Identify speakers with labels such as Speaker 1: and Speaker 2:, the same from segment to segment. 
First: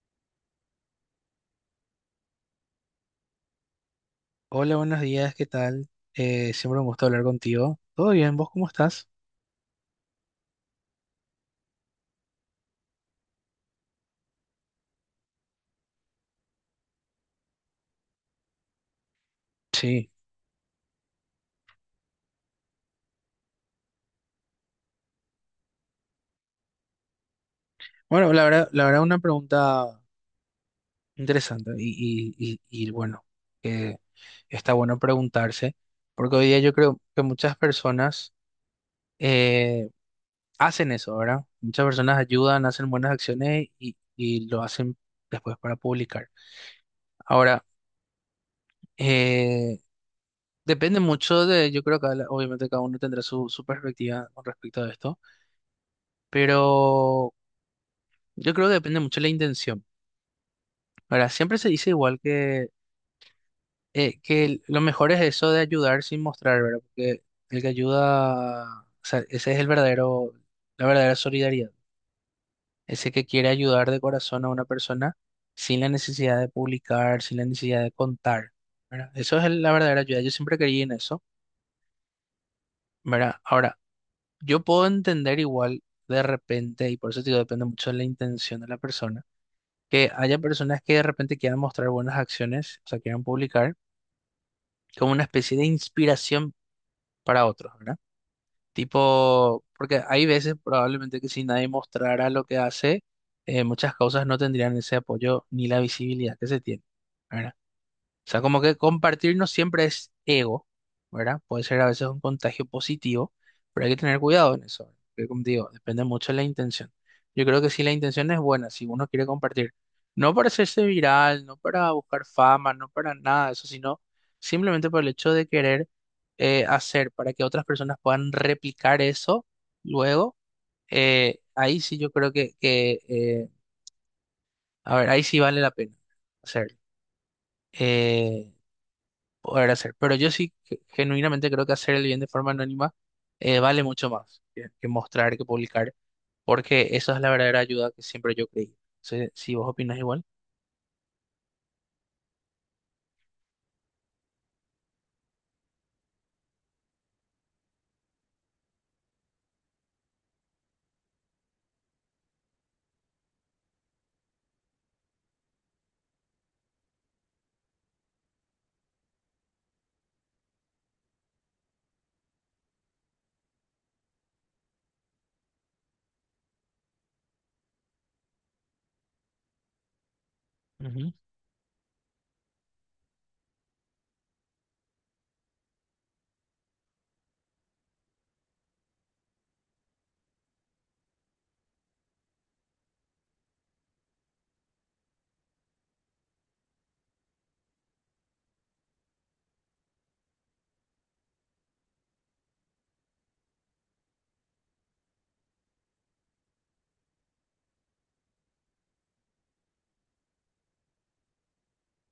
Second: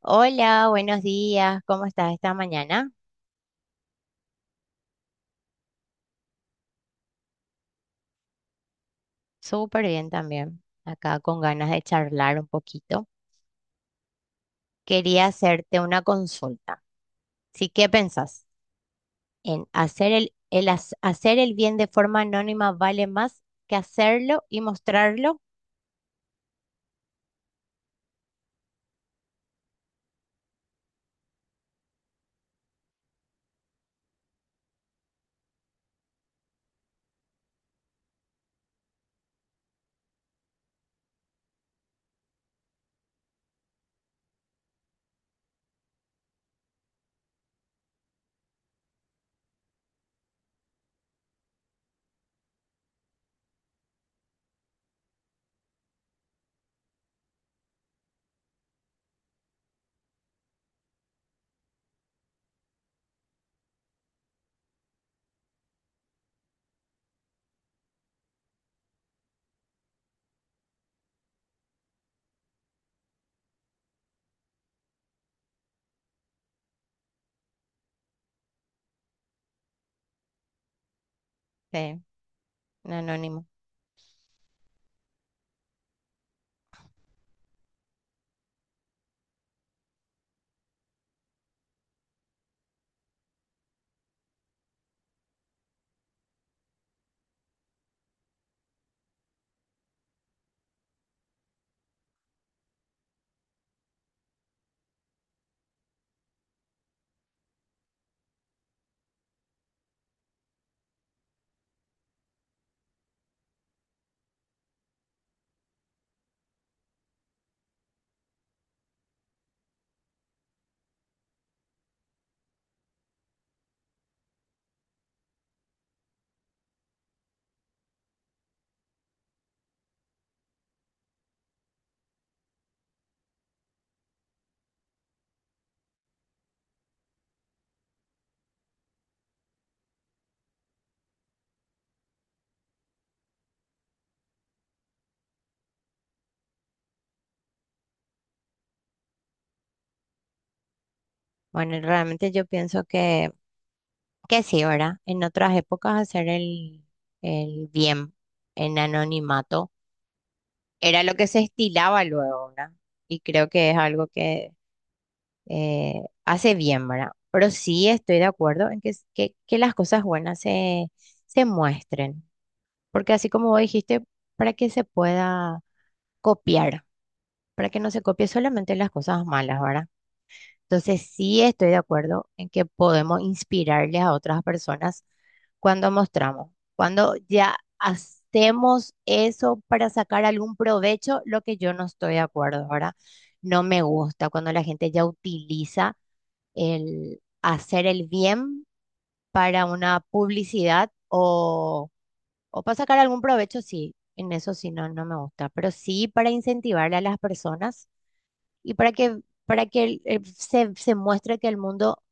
Speaker 1: Hola, buenos días. ¿Cómo estás esta mañana?
Speaker 2: Hola, buenos días, ¿qué tal? Siempre un gusto hablar contigo. ¿Todo bien? ¿Vos cómo estás?
Speaker 1: Súper bien también. Acá con ganas de charlar un poquito. Quería hacerte una consulta. Sí, ¿qué pensás? ¿En
Speaker 2: Sí.
Speaker 1: hacer hacer el bien de forma anónima vale más que hacerlo y mostrarlo?
Speaker 2: Bueno, la verdad una pregunta interesante y bueno, que está bueno preguntarse, porque hoy día yo creo que muchas personas eh, hacen eso, ¿verdad? Muchas personas ayudan, hacen buenas acciones y lo hacen después para publicar. Ahora, eh, depende mucho de, yo creo que obviamente cada uno tendrá su perspectiva con respecto a esto, pero... Yo creo que depende mucho de la intención. Ahora, siempre se dice igual que lo mejor es eso de ayudar sin mostrar, ¿verdad? Porque el que ayuda, o sea, ese es el verdadero, la verdadera solidaridad. Ese que quiere ayudar de corazón a una persona sin la necesidad de publicar, sin la necesidad de contar, ¿verdad? Eso es la verdadera ayuda. Yo siempre creí en eso,
Speaker 1: Sí, en
Speaker 2: ¿verdad?
Speaker 1: anónimo.
Speaker 2: Ahora, yo puedo entender igual de repente, y por eso te digo, depende mucho de la intención de la persona, que haya personas que de repente quieran mostrar buenas acciones, o sea, quieran publicar como una especie de inspiración para otros, ¿verdad? Tipo, porque hay veces probablemente que si nadie mostrara lo que hace, muchas causas no tendrían ese apoyo ni la visibilidad que se tiene, ¿verdad? O sea, como que compartir no siempre es ego, ¿verdad? Puede ser a veces un contagio positivo, pero hay que tener cuidado en eso. Que como te digo, depende mucho de la intención. Yo creo que si la intención es buena, si uno quiere compartir, no para hacerse viral, no para buscar fama, no para nada de eso, sino simplemente por el hecho de querer hacer, para que otras personas puedan replicar eso luego, ahí sí yo creo que, que, a ver, ahí sí vale la pena hacerlo. Eh, Poder hacer. Pero yo sí genuinamente creo que hacer el bien de forma anónima vale mucho más que mostrar, que publicar, porque eso es la verdadera ayuda que siempre yo creí. Si, si vos opinas igual.
Speaker 1: Bueno, realmente yo pienso que sí, ¿verdad? En otras épocas hacer el bien en anonimato era lo que se estilaba luego, ¿verdad? Y creo que es algo que hace bien, ¿verdad? Pero sí estoy de acuerdo en que las cosas buenas se muestren, porque así como vos dijiste, para que se pueda copiar, para que no se copie solamente las cosas malas, ¿verdad? Entonces
Speaker 2: Ujú,
Speaker 1: sí estoy de acuerdo en que podemos inspirarles a otras personas cuando mostramos. Cuando ya hacemos eso para sacar algún provecho, lo que yo no estoy de acuerdo, ¿verdad? No me gusta cuando la gente ya utiliza el hacer el bien para una publicidad o para sacar algún provecho. Sí, en eso sí no me gusta, pero sí para incentivarle a las personas y para para que se muestre que el mundo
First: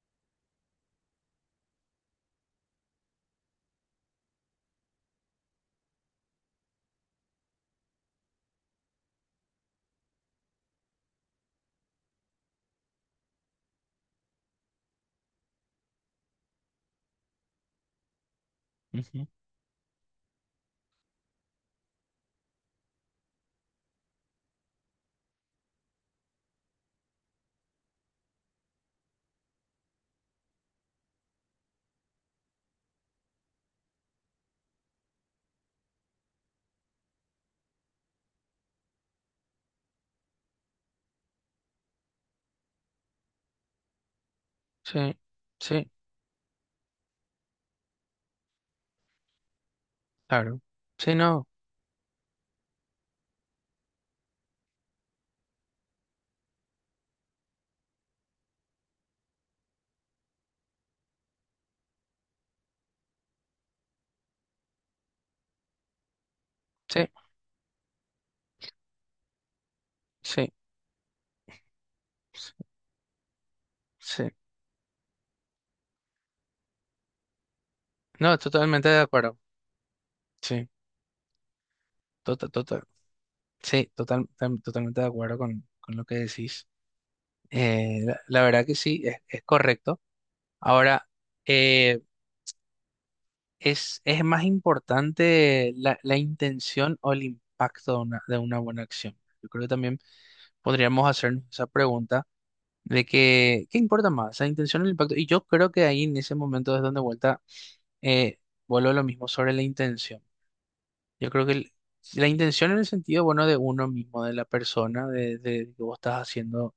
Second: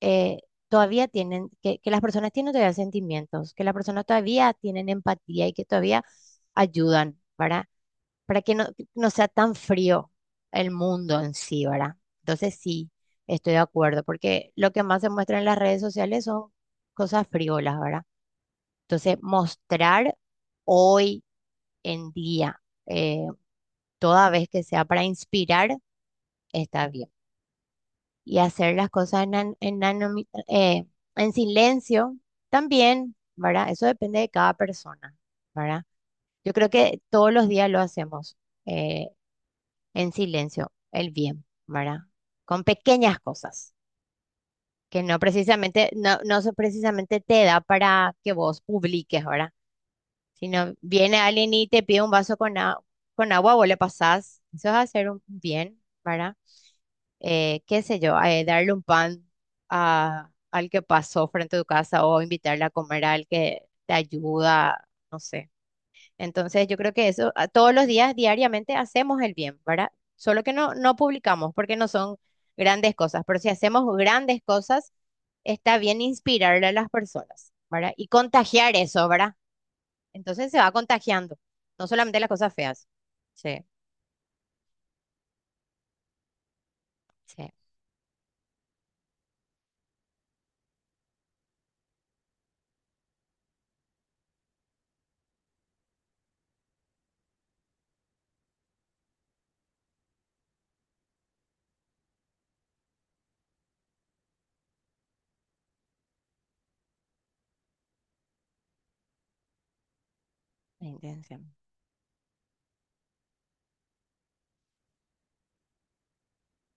Speaker 1: eh, todavía tienen, que las personas tienen todavía sentimientos, que las personas todavía tienen empatía y que todavía ayudan, ¿verdad? Para que no sea tan frío el mundo en sí, ¿verdad? Entonces sí, estoy de acuerdo, porque lo que más se muestra en las redes sociales son cosas frívolas, ¿verdad? Entonces,
Speaker 2: ujú.
Speaker 1: mostrar hoy en día, eh, toda vez que sea para inspirar, está bien. Y hacer las cosas en, an- en anomi- en silencio también, ¿verdad? Eso depende de cada persona, ¿verdad? Yo creo que todos los días lo hacemos. eh, en silencio el bien, ¿verdad? Con pequeñas cosas que
Speaker 2: Sí,
Speaker 1: no
Speaker 2: sí,
Speaker 1: precisamente, no, no se- precisamente te da para que vos publiques, ¿verdad?
Speaker 2: claro.
Speaker 1: Sino
Speaker 2: Sí,
Speaker 1: viene
Speaker 2: no,
Speaker 1: alguien y te pide un vaso con agua, vos le pasás, eso es hacer un bien, ¿verdad? Qué sé yo, darle un pan al que pasó frente a tu casa o invitarle a comer al que te ayuda, no sé. Entonces, yo creo
Speaker 2: sí,
Speaker 1: que todos los días, diariamente, hacemos el bien, ¿verdad? Solo
Speaker 2: sí,
Speaker 1: que no publicamos porque no son
Speaker 2: sí.
Speaker 1: grandes cosas, pero si hacemos
Speaker 2: Sí.
Speaker 1: grandes cosas, está bien inspirarle a las personas, ¿verdad? Y
Speaker 2: No,
Speaker 1: contagiar
Speaker 2: totalmente de
Speaker 1: eso, ¿verdad?
Speaker 2: acuerdo.
Speaker 1: Entonces se
Speaker 2: Sí,
Speaker 1: va contagiando, no solamente las
Speaker 2: total,
Speaker 1: cosas
Speaker 2: total.
Speaker 1: feas. Sí,
Speaker 2: Sí, totalmente de acuerdo con lo que decís.
Speaker 1: sí,
Speaker 2: La, la verdad que sí, es correcto. Ahora, eh, es más importante la, la intención o el impacto de una buena acción. Yo creo que también podríamos hacernos esa pregunta de que, ¿qué importa más? ¿La intención o el impacto? Y yo creo que ahí en ese momento es donde vuelta, eh, vuelvo a lo mismo sobre la intención.
Speaker 1: la
Speaker 2: Yo creo que
Speaker 1: intención.
Speaker 2: la intención en el sentido, bueno, de uno mismo, de la persona, de que vos estás haciendo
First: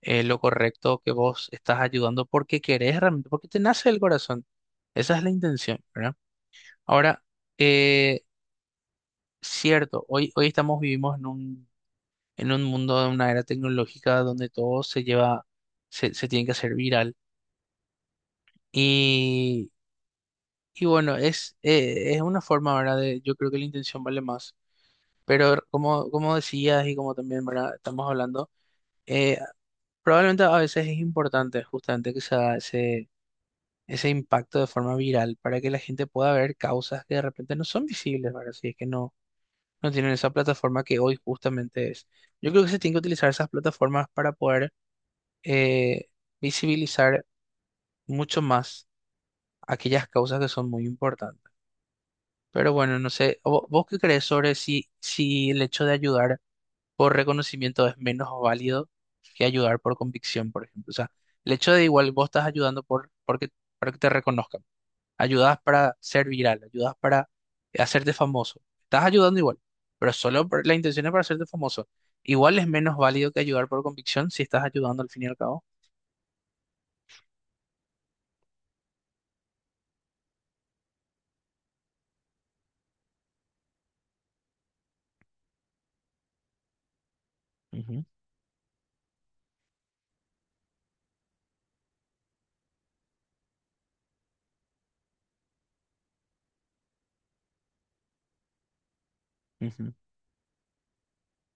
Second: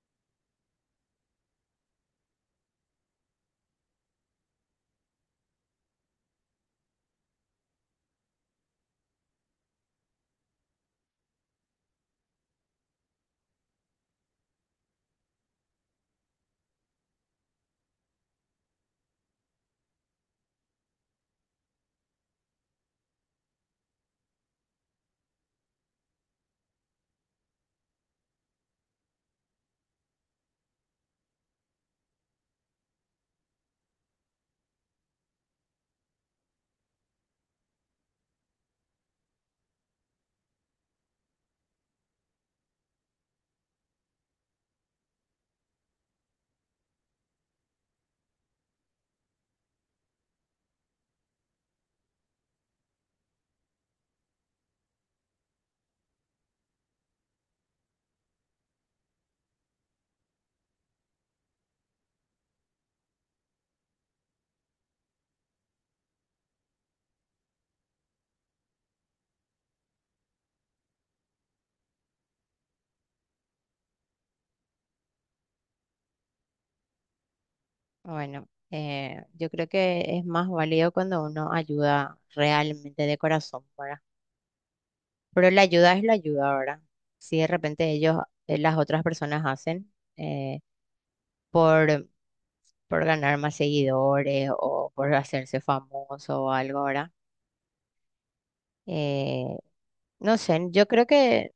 Speaker 2: lo correcto, que vos estás ayudando porque querés realmente, porque te nace el corazón. Esa es la intención, ¿verdad? Ahora, eh, cierto, hoy estamos vivimos en un mundo de una era tecnológica donde todo se lleva, se tiene que hacer viral. Y, y bueno, es una forma, ¿verdad? De, yo creo que la intención vale más. Pero como, como decías y como también, ¿verdad? Estamos hablando, eh, probablemente a veces es importante justamente que se haga ese, ese impacto de forma viral para que la gente pueda ver causas que de repente no son visibles, ¿verdad? Si es que no no tienen esa plataforma que hoy justamente es. Yo creo que se tienen que utilizar esas plataformas para poder eh, visibilizar mucho más aquellas causas que son muy importantes. Pero bueno, no sé, ¿vos, qué crees sobre si, si el hecho de ayudar por reconocimiento es menos válido que ayudar por convicción, por ejemplo? O sea, el hecho de igual vos estás ayudando por, porque, para que te reconozcan. Ayudas para ser viral, ayudas para hacerte famoso. Estás ayudando igual, pero solo por, la intención es para hacerte famoso. ¿Igual es menos válido que ayudar por convicción si estás ayudando al fin y al cabo?
Speaker 1: Bueno, yo creo que es más válido cuando uno ayuda realmente de corazón, ¿verdad? Pero la ayuda es la ayuda. Ahora, si de repente
Speaker 2: Ujú,
Speaker 1: ellos, las otras personas hacen eh, por, por ganar más seguidores o por hacerse famoso o algo. Ahora, eh,
Speaker 2: ujú.
Speaker 1: no sé, yo creo que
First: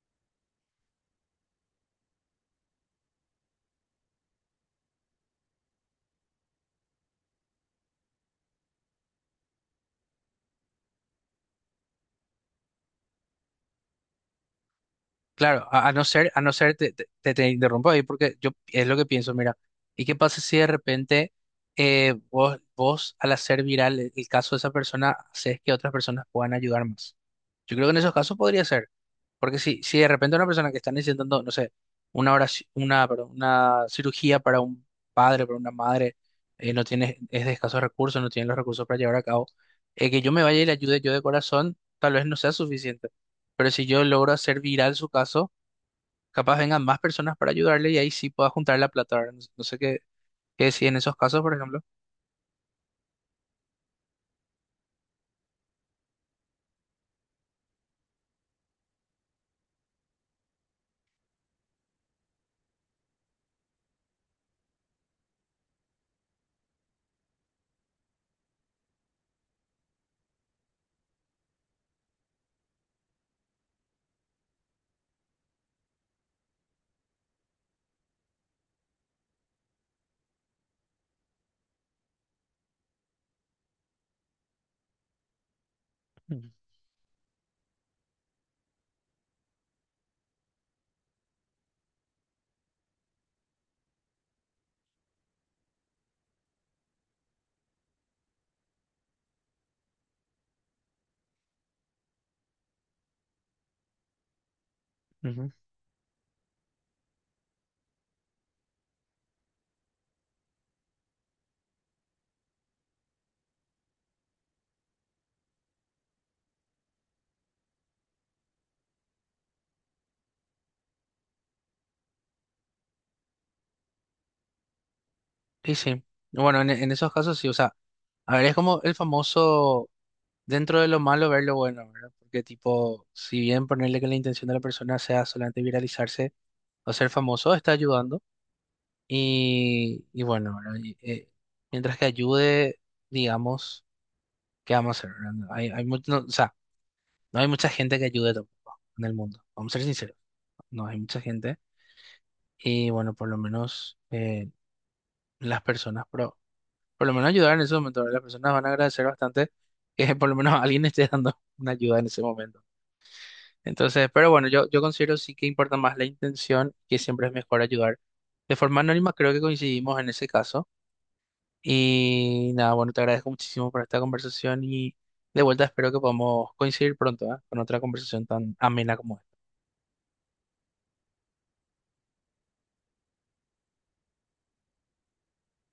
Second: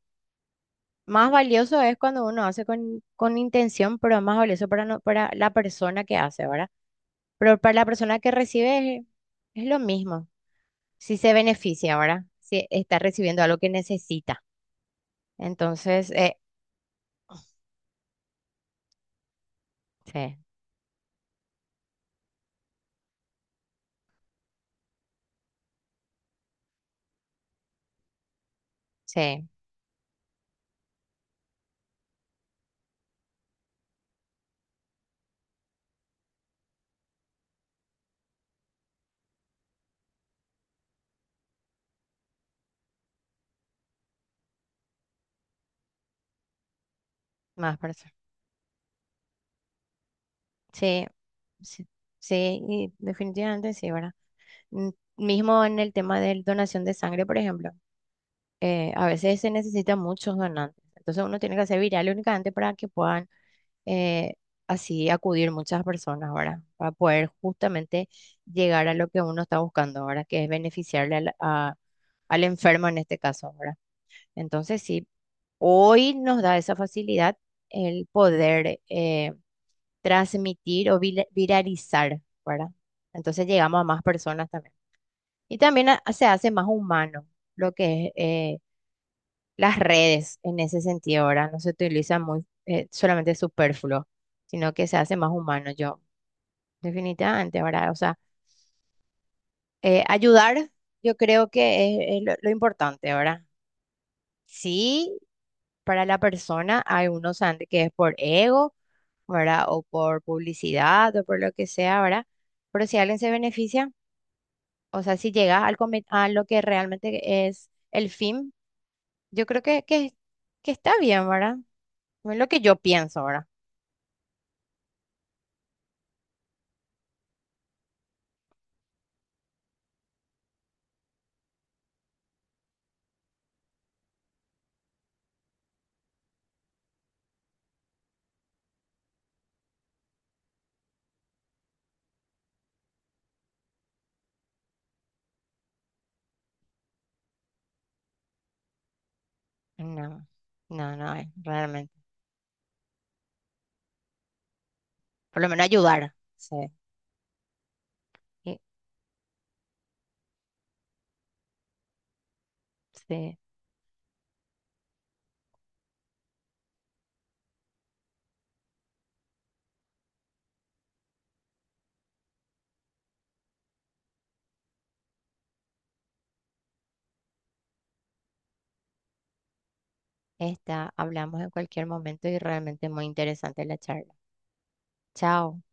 Speaker 1: más valioso es cuando uno hace con intención, pero es más valioso para, para la persona que hace, ¿verdad? Pero para la persona que recibe es lo mismo, si se beneficia, ¿verdad? Si está recibiendo algo que necesita.
Speaker 2: Claro,
Speaker 1: Entonces,
Speaker 2: a no ser, te interrumpo ahí porque yo es lo que pienso, mira, ¿y qué
Speaker 1: sí,
Speaker 2: pasa si de repente vos al hacer viral el caso de esa persona, haces que otras personas puedan ayudar más? Yo creo que en esos casos podría ser.
Speaker 1: sí,
Speaker 2: Porque si, si de repente una persona que está necesitando, no sé, perdón, una cirugía para un padre, para una madre, no tiene, es de escasos recursos, no tiene los recursos para llevar a cabo, que yo me vaya y le ayude yo de corazón, tal vez no sea suficiente. Pero si yo logro hacer viral su caso, capaz vengan más personas para
Speaker 1: más
Speaker 2: ayudarle y ahí
Speaker 1: personas.
Speaker 2: sí pueda juntar la plata, ¿verdad? No sé qué decir en
Speaker 1: Sí,
Speaker 2: esos casos, por ejemplo.
Speaker 1: sí, sí, y definitivamente sí, ¿verdad? Mm, Mismo en el tema de donación de sangre, por ejemplo, a veces se necesitan muchos donantes. Entonces uno tiene que hacer viral únicamente para que puedan eh, así acudir muchas personas, ¿verdad? Para poder justamente llegar a lo que uno está buscando, ¿verdad? Que es beneficiarle al enfermo en este caso, ¿verdad? Entonces sí, hoy nos da esa facilidad el poder. Transmitir o viralizar, ¿verdad? Entonces llegamos a más personas también. Y también se hace más humano lo que es las redes en ese sentido, ¿verdad? No se utiliza muy, solamente superfluo, sino que se hace más humano, yo, definitivamente, ¿verdad? O sea, ayudar, yo creo que es lo importante, ¿verdad? Sí,
Speaker 2: Ujú.
Speaker 1: para la persona hay unos antes que es por ego, ¿verdad? O por publicidad o por lo que sea, ¿verdad? Pero si alguien se beneficia, o sea, si llegas a lo que realmente es el fin, yo creo que está bien, ¿verdad? Es lo que yo pienso, ¿verdad?
Speaker 2: Sí, sí. Bueno, en esos casos sí, o sea, a ver, es como el famoso, dentro de lo malo ver lo bueno, ¿verdad? Porque tipo, si bien ponerle que la intención de la persona sea solamente viralizarse o ser famoso, está ayudando. Y bueno, ¿verdad? Mientras que ayude, digamos, ¿qué vamos a hacer, verdad? No hay, no, o sea, no hay mucha gente que ayude tampoco en el mundo. Vamos a ser sinceros,
Speaker 1: No,
Speaker 2: no
Speaker 1: no,
Speaker 2: hay
Speaker 1: no,
Speaker 2: mucha gente.
Speaker 1: realmente.
Speaker 2: Y bueno, por lo menos
Speaker 1: Por lo
Speaker 2: las
Speaker 1: menos
Speaker 2: personas,
Speaker 1: ayudar.
Speaker 2: pero
Speaker 1: Sí,
Speaker 2: por lo menos ayudar en ese momento, ¿verdad? Las personas
Speaker 1: y-
Speaker 2: van a agradecer bastante que por lo menos alguien esté dando una ayuda en ese momento.
Speaker 1: sí.
Speaker 2: Entonces, pero bueno, yo considero sí que importa más la intención, que siempre es mejor ayudar. De forma anónima, creo que coincidimos en ese caso. Y nada, bueno, te agradezco muchísimo por esta conversación y de vuelta espero que podamos coincidir pronto, ¿eh? Con otra conversación tan amena como esta.
Speaker 1: Está, hablamos en cualquier momento y realmente muy interesante la charla. Chao.